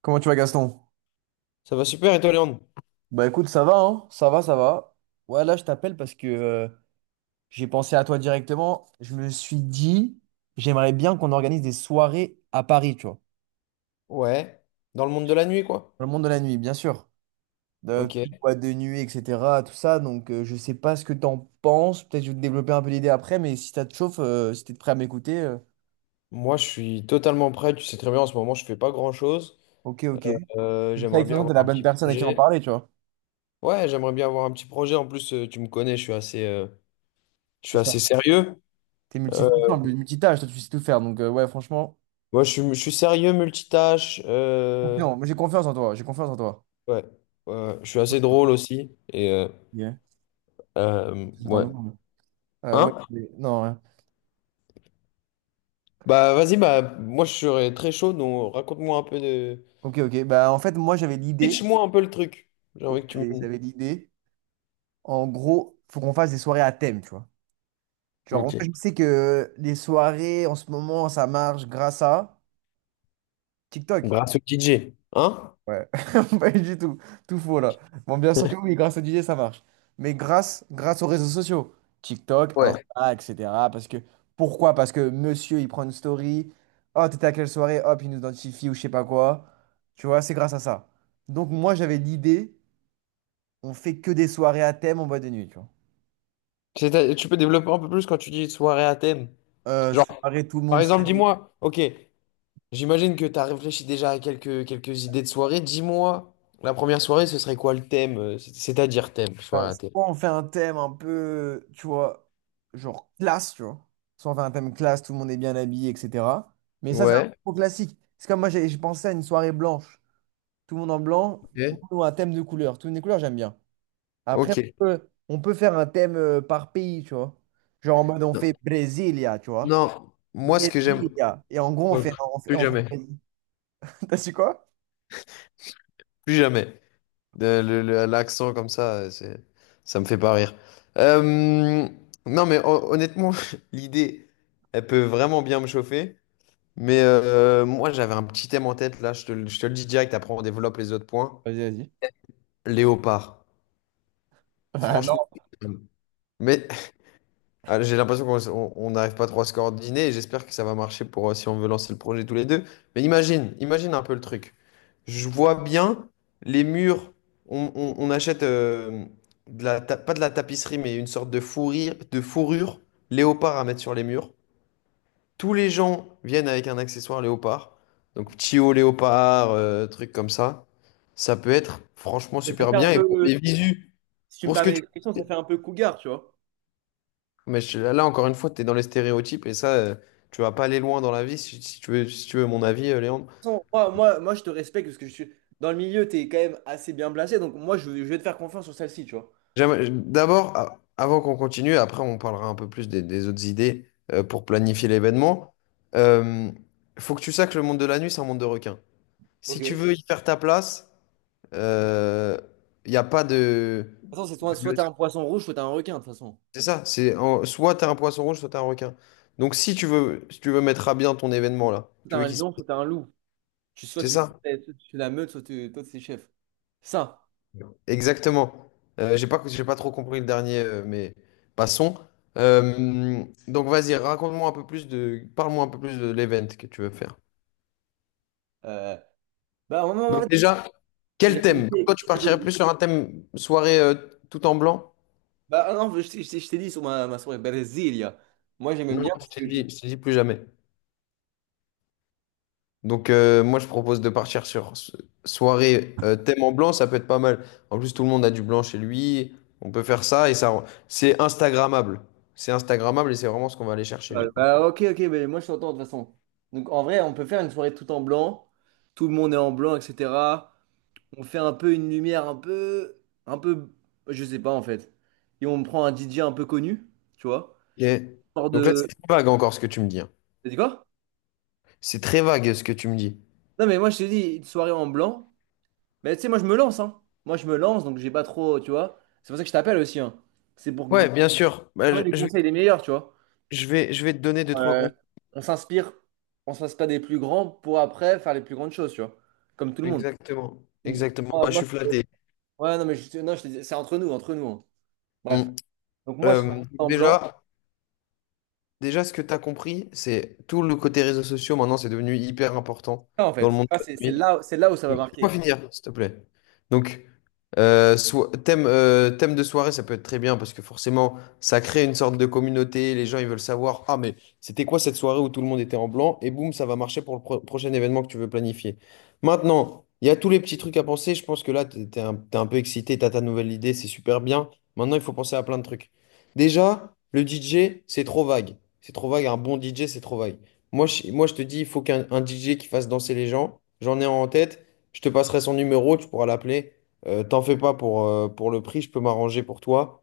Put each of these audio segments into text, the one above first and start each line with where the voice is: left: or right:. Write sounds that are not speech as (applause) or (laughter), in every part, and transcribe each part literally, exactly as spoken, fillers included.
right: Comment tu vas, Gaston?
left: Ça va super, et toi, Léandre?
right: Bah écoute, ça va, hein? Ça va, ça va. Ouais, là, je t'appelle parce que euh, j'ai pensé à toi directement. Je me suis dit, j'aimerais bien qu'on organise des soirées à Paris, tu vois.
left: Ouais. Dans le monde de la nuit, quoi.
right: Dans le monde de la nuit, bien sûr. De
left: Ok.
right: plus de boîtes de nuit, et cetera. Tout ça. Donc, euh, je sais pas ce que t'en penses. Peut-être que je vais te développer un peu l'idée après, mais si ça te chauffe, euh, si t'es prêt à m'écouter, euh,
left: Moi, je suis totalement prêt. Tu sais très bien, en ce moment, je fais pas grand-chose.
right: ok, ok.
left: Euh,
right: Comme ça,
left: j'aimerais
right: de
left: bien
right: façon, t'es
left: avoir
right: la
left: un
right: bonne
left: petit
right: personne à qui en
left: projet.
right: parler, tu vois.
left: Ouais, j'aimerais bien avoir un petit projet. En plus, euh, tu me connais, je suis assez, euh, je
right: C'est
left: suis
right: ça.
left: assez sérieux.
right: T'es
left: Euh,
right: multifonction, multitâche, toi, tu sais tout faire. Donc, euh, ouais, franchement,
left: Moi, je suis, je suis sérieux, multitâche. Euh,
right: confiant. Moi, j'ai confiance en toi. J'ai confiance en toi.
left: ouais. Ouais. Je suis assez drôle aussi. Et euh,
right: Ok.
left: euh,
right: J'attends
left: ouais.
right: de voir. Euh, ouais,
left: Hein?
right: mais- non, rien.
left: Bah, vas-y, bah, moi, je serais très chaud. Donc, raconte-moi un peu de.
right: Ok, ok. Bah, en fait, moi, j'avais l'idée.
left: Pitch-moi un peu le truc. J'ai
right: Ok,
left: envie que tu me.
right: j'avais l'idée. En gros, faut qu'on fasse des soirées à thème, tu vois. Genre, moi,
left: Ok.
right: je sais que les soirées, en ce moment, ça marche grâce à TikTok.
left: Grâce au D J. Hein?
right: Ouais, (laughs) pas du tout. Tout faux là. Bon, bien sûr que oui, grâce à D J, ça marche. Mais grâce, grâce aux réseaux sociaux, TikTok,
left: Ouais.
right: Insta, et cetera. Parce que, pourquoi? Parce que monsieur, il prend une story. Oh, t'étais à quelle soirée? Hop, il nous identifie ou je sais pas quoi. Tu vois, c'est grâce à ça. Donc, moi, j'avais l'idée, on fait que des soirées à thème en boîte de nuit, tu vois.
left: (laughs) C'est- Tu peux développer un peu plus quand tu dis soirée à thème.
right: Euh,
left: Genre,
right: soirée, tout le
left: par
right: monde
left: exemple,
right: s'habille.
left: dis-moi, ok, j'imagine que tu as réfléchi déjà à quelques, quelques idées de soirée. Dis-moi, la première soirée, ce serait quoi le thème? euh, c'est- C'est-à-dire thème, soirée
right: Enfin,
left: à thème.
right: soit on fait un thème un peu, tu vois, genre classe, tu vois. Soit on fait un thème classe, tout le monde est bien habillé, et cetera. Mais ça, c'est un
left: Ouais.
right: peu classique. C'est comme moi, j'ai j'ai pensé à une soirée blanche. Tout le monde en blanc, tout
left: Ok.
right: le monde a un thème de couleur. Toutes les couleurs, j'aime bien. Après,
left: Ok.
right: on peut, on peut faire un thème euh, par pays, tu vois. Genre en mode, on fait
left: Non,
right: Brasilia, tu vois.
left: non, moi, ce que j'aime.
right: Brasilia. Et en gros, on
left: Ouais,
right: fait. On fait,
left: Plus
right: on fait.
left: jamais.
right: (laughs) T'as su quoi?
left: Plus jamais. De- le- le- L'accent comme ça, euh, c'est, ça me fait pas rire. Euh, non, mais hon- honnêtement, (laughs) l'idée, elle peut vraiment bien me chauffer. Mais euh, moi, j'avais un petit thème en tête, là, je te, le je te le dis direct, après on développe les autres points.
right: Vas-y, vas-y.
left: Léopard.
right: (laughs) Ah non.
left: Franchement, mais (laughs) ah, j'ai l'impression qu'on on- on n'arrive pas trop à se coordonner et j'espère que ça va marcher pour euh, si on veut lancer le projet tous les deux. Mais imagine, imagine un peu le truc. Je vois bien les murs, on, on- on achète euh, de la ta- pas de la tapisserie, mais une sorte de fourrure, de fourrure léopard à mettre sur les murs. Tous les gens viennent avec un accessoire léopard. Donc, Tio léopard, euh, truc comme ça. Ça peut être franchement super bien. Et pour les visus, pour ce que tu... Mais je- là, encore une fois, tu es dans les stéréotypes et ça, euh, tu vas pas aller loin dans la vie si, si tu veux, si tu veux mon avis, euh, Léandre.
right: De toute façon, moi, moi, moi, je te respecte parce que je suis dans le milieu, tu es quand même assez bien placé. Donc, moi, je, je vais te faire confiance sur celle-ci, tu vois.
left: J'aimerais- D'abord, a- avant qu'on continue, après, on parlera un peu plus des, des autres idées euh, pour planifier l'événement. Euh, Faut que tu saches que le monde de la nuit, c'est un monde de requins.
right: Ok.
left: Si
right: De
left: tu
right: toute
left: veux y faire ta place, il n'y a pas de...
right: façon, c'est soit, soit
left: Le-
right: t'es un poisson rouge, soit t'es un requin, de toute façon.
left: C'est ça, c'est en- soit t'as un poisson rouge, soit t'as un requin. Donc si tu veux, si tu veux mettre à bien ton événement là,
right: Soit t'es
left: tu veux
right: un
left: qu'il se...
right: lion, soit t'es un loup. Tu, soit
left: C'est
right: tu,
left: ça?
right: tu, tu la meute, soit tu- toi, t'es chef. Ça.
left: Exactement. Euh, j'ai pas, j'ai pas trop compris le dernier, euh, mais passons. Euh, donc vas-y, raconte-moi un peu plus de, parle-moi un peu plus de l'event que tu veux faire.
right: Euh, bah, on-
left: Donc
right: on-
left: déjà, quel thème? Toi,
right: J'habitais-
left: tu partirais plus sur un thème soirée euh, tout en blanc?
right: bah ah non, je, t'ai je t'ai- je t'ai dit sur ma, ma soirée Brasilia. Moi j'aimais bien
left: Non, je
right: parce
left: t'ai
right: que. je-
left: dit, je t'ai dit plus jamais. Donc, euh, moi, je propose de partir sur so- soirée euh, thème en blanc, ça peut être pas mal. En plus, tout le monde a du blanc chez lui. On peut faire ça et ça, c'est Instagrammable. C'est Instagrammable et c'est vraiment ce qu'on va aller chercher
right: Ah,
left: du coup.
right: bah ok, ok, mais moi je t'entends de toute façon. Donc en vrai, on peut faire une soirée tout en blanc. Tout le monde est en blanc, et cetera. On fait un peu une lumière un peu. Un peu. Je sais pas en fait. Et on prend un D J un peu connu, tu vois.
left: Ok.
right: Hors
left: Donc là, c'est
right: de.
left: très vague encore ce que tu me dis. Hein.
right: T'as dit quoi?
left: C'est très vague ce que tu me dis.
right: Non mais moi je t'ai dit une soirée en blanc. Mais tu sais, moi je me lance, hein. Moi je me lance donc j'ai pas trop, tu vois. C'est pour ça que je t'appelle aussi, hein. C'est pour que du
left: Ouais,
right: coup,
left: bien sûr. Bah, je,
right: les
left: je vais,
right: conseils les meilleurs, tu vois.
left: je vais, je vais te donner deux, trois
right: euh,
left: comptes.
right: on s'inspire, on s'inspire des plus grands pour après faire les plus grandes choses, tu vois. Comme tout le monde.
left: Exactement.
right: Donc,
left: Exactement.
right: ah,
left: Bah, je
right: moi-
left: suis flatté.
right: ouais, non, mais je, non, je te dis, c'est entre nous, entre nous. Hein. Bref.
left: Mm.
right: Donc moi, sur
left: Euh,
right: en blanc,
left: déjà, déjà, ce que tu as compris, c'est tout le côté réseaux sociaux, maintenant, c'est devenu hyper important
right: ça, en
left: dans
right: fait,
left: le monde.
right: ça,
left: De
right: c'est c'est
left: la nuit.
right: là, c'est là où ça va
left: Laisse-moi
right: marquer.
left: finir, s'il te plaît. Donc, euh, so- thème, euh, thème de soirée, ça peut être très bien parce que forcément, ça crée une sorte de communauté. Les gens, ils veulent savoir, ah, mais c'était quoi cette soirée où tout le monde était en blanc? Et boum, ça va marcher pour le pro- prochain événement que tu veux planifier. Maintenant, il y a tous les petits trucs à penser. Je pense que là, t'es t'es un, t'es un peu excité, t'as ta nouvelle idée, c'est super bien. Maintenant, il faut penser à plein de trucs. Déjà, le D J, c'est trop vague. C'est trop vague. Un bon D J, c'est trop vague. Moi, je, moi, je te dis, il faut qu'un un D J qui fasse danser les gens. J'en ai un en tête. Je te passerai son numéro, tu pourras l'appeler. Euh, t'en fais pas pour, euh, pour le prix, je peux m'arranger pour toi.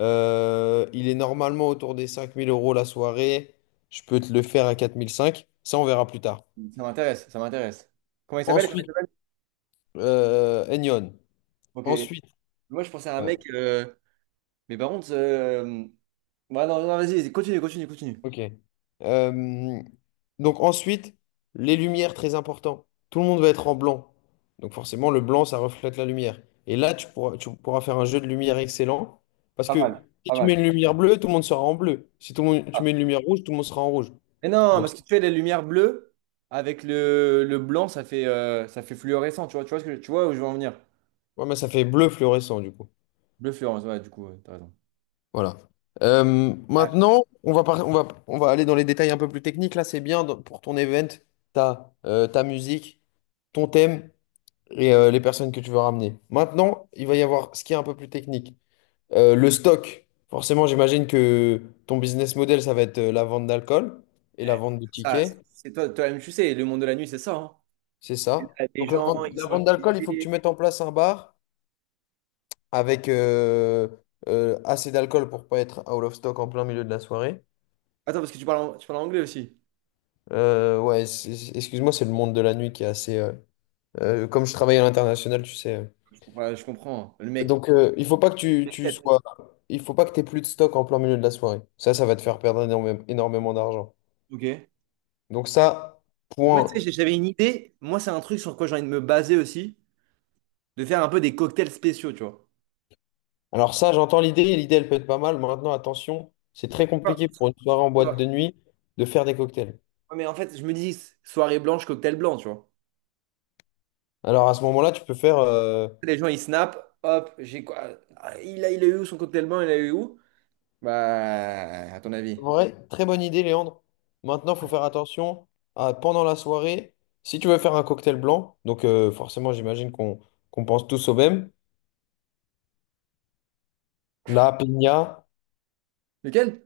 left: Euh, il est normalement autour des cinq mille euros la soirée. Je peux te le faire à quatre mille cinq. Ça, on verra plus tard.
right: Ça m'intéresse, ça m'intéresse. Comment il s'appelle? Comment il
left: Ensuite,
right: s'appelle
left: euh, Enyon.
right: Ok.
left: Ensuite,
right: Moi, je pensais à un
left: euh,
right: mec, euh, mais par contre, euh, ouais, non, non, vas-y, vas-y, continue, continue, continue.
left: Ok. Euh, donc ensuite, les lumières, très important. Tout le monde va être en blanc. Donc forcément, le blanc, ça reflète la lumière. Et là, tu pourras, tu pourras faire un jeu de lumière excellent. Parce
right: Pas mal,
left: que si
right: pas
left: tu mets une
right: mal.
left: lumière bleue, tout le monde sera en bleu. Si tout le monde- tu
right: Ah.
left: mets une lumière rouge, tout le monde sera en rouge.
right: Mais non,
left: Donc
right: parce que tu fais les lumières bleues avec le, le blanc, ça fait, euh, ça fait fluorescent, tu vois, tu vois ce que, tu vois où je veux en venir.
left: ouais, mais ça fait bleu fluorescent du coup.
right: Bleu Florence, ouais, du coup, ouais, t'as raison.
left: Voilà. Euh,
right: Ah,
left: maintenant, on va, par- on va, on va aller dans les détails un peu plus techniques. Là, c'est bien dans- pour ton event, ta, euh, ta musique, ton thème. Et euh, les personnes que tu veux ramener. Maintenant, il va y avoir ce qui est un peu plus technique. Euh, le stock. Forcément, j'imagine que ton business model, ça va être euh, la vente d'alcool et la
right: ouais,
left: vente de
right: ça, ça,
left: tickets.
right: c'est c'est toi, toi-même, tu sais, le monde de la nuit, c'est ça, hein?
left: C'est ça.
right: C'est des
left: Donc la
right: gens,
left: vente,
right: ils
left: la
right: sont
left: vente d'alcool, il faut que tu
right: activés.
left: mettes en place un bar avec euh, euh, assez d'alcool pour pas être out of stock en plein milieu de la soirée.
right: Attends, parce que tu parles, en- tu parles anglais aussi.
left: Euh, ouais, c'est- excuse-moi, c'est le monde de la nuit qui est assez... euh, euh, comme je travaille à l'international, tu sais. euh,
right: Je comprends, je comprends. Hein, le mec.
left: Donc, euh, il faut pas que tu, tu sois. Il faut pas que tu aies plus de stock en plein milieu de la soirée. Ça, ça va te faire perdre énorme- énormément d'argent.
right: Ok.
left: Donc, ça,
right: Moi, tu sais,
left: point.
right: j'ai- j'avais une idée. Moi, c'est un truc sur quoi j'ai envie de me baser aussi, de faire un peu des cocktails spéciaux, tu vois.
left: Alors, ça, j'entends l'idée. L'idée, elle peut être pas mal. Maintenant, attention, c'est très
right: Quoi,
left: compliqué pour une soirée en boîte
right: quoi,
left: de nuit de faire des cocktails.
right: Ouais, mais en fait, je me dis, soirée blanche, cocktail blanc, tu vois.
left: Alors, à ce moment-là, tu peux faire. euh,
right: Les gens, ils snap, hop, j'ai quoi? Ah, Il a, il a eu où son cocktail blanc, il a eu où? Bah, à ton avis.
left: Vrai, très bonne idée, Léandre. Maintenant, il faut faire attention à, pendant la soirée. Si tu veux faire un cocktail blanc, donc euh, forcément, j'imagine qu'on qu'on pense tous au même, la piña,
right: Lequel?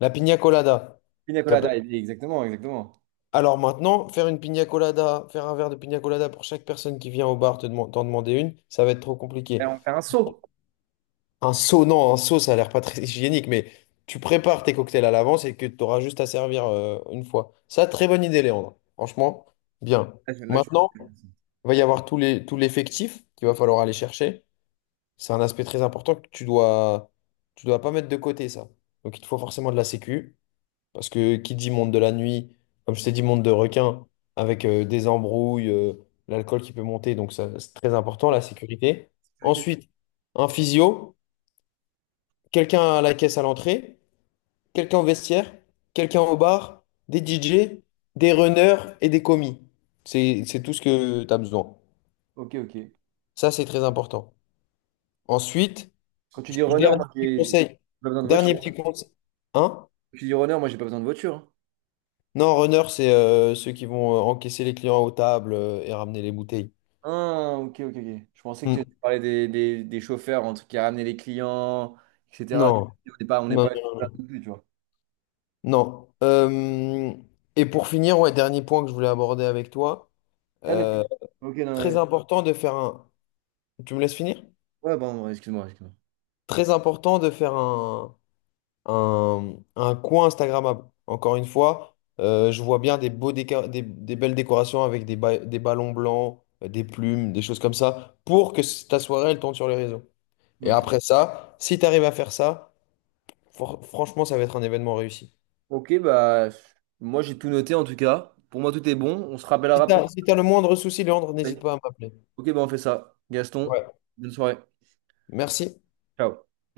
left: la piña colada.
right: Pina colada, il dit, exactement, exactement.
left: Alors maintenant, faire une pina colada, faire un verre de pina colada pour chaque personne qui vient au bar te deman- t'en demander une, ça va être trop
right: Et
left: compliqué.
right: on fait un saut.
left: Un seau, non, un seau, ça a l'air pas très (laughs) hygiénique, mais tu prépares tes cocktails à l'avance et que tu auras juste à servir euh, une fois. Ça, très bonne idée, Léandre. Franchement, bien.
right: Là, je- là, je-
left: Maintenant, il va y avoir tous les, tout l'effectif qu'il va falloir aller chercher. C'est un aspect très important que tu dois, tu dois pas mettre de côté, ça. Donc il te faut forcément de la sécu. Parce que qui dit monde de la nuit, comme je t'ai dit, monde de requin, avec euh, des embrouilles, euh, l'alcool qui peut monter, donc ça, c'est très important, la sécurité.
right: sécurité.
left: Ensuite, un physio, quelqu'un à la caisse à l'entrée, quelqu'un au vestiaire, quelqu'un au bar, des D J, des runners et des commis. C'est, c'est tout ce que tu as besoin.
right: Ok, ok.
left: Ça, c'est très important. Ensuite,
right: Quand tu
left: je-
right: dis runner,
left: dernier
right: moi,
left: petit
right: j'ai j'ai
left: conseil.
right: pas besoin de
left: Dernier
right: voiture. Quand
left: petit conseil. Hein?
right: tu dis runner, moi, j'ai pas besoin de voiture.
left: Non, runner, c'est euh, ceux qui vont euh, encaisser les clients aux tables euh, et ramener les bouteilles.
right: Ah, ok, ok, ok. Je pensais que.
left: Mm.
right: Tu parlais des, des, des chauffeurs, en tout cas, ramener les clients, et cetera.
left: Non,
right: On n'est pas, on n'est
left: non,
right: pas
left: non.
right: là non plus, tu vois.
left: Euh, et pour finir, ouais, dernier point que je voulais aborder avec toi.
right: Ah, mais,
left: euh,
right: tu- ok, non,
left: Très
right: mais-
left: important de faire un. Tu me laisses finir?
right: ouais, pardon, excuse-moi, excuse-moi.
left: Très important de faire un, un, un, coin Instagrammable. Encore une fois, euh, je vois bien des beaux déca- des, des belles décorations avec des, ba- des ballons blancs, euh, des plumes, des choses comme ça, pour que c- ta soirée, elle tourne sur les réseaux. Et
right: Ok,
left: après ça, si tu arrives à faire ça, for- franchement, ça va être un événement réussi.
right: ok, bah, moi, j'ai tout noté, en tout cas. Pour moi, tout est bon. On se rappellera
left: Si tu
right: après
left: as, si t'as le moindre souci, Léandre, n'hésite pas à m'appeler.
right: Ok, bah, on fait ça. Gaston,
left: Ouais.
right: bonne soirée.
left: Merci.
right: Ciao.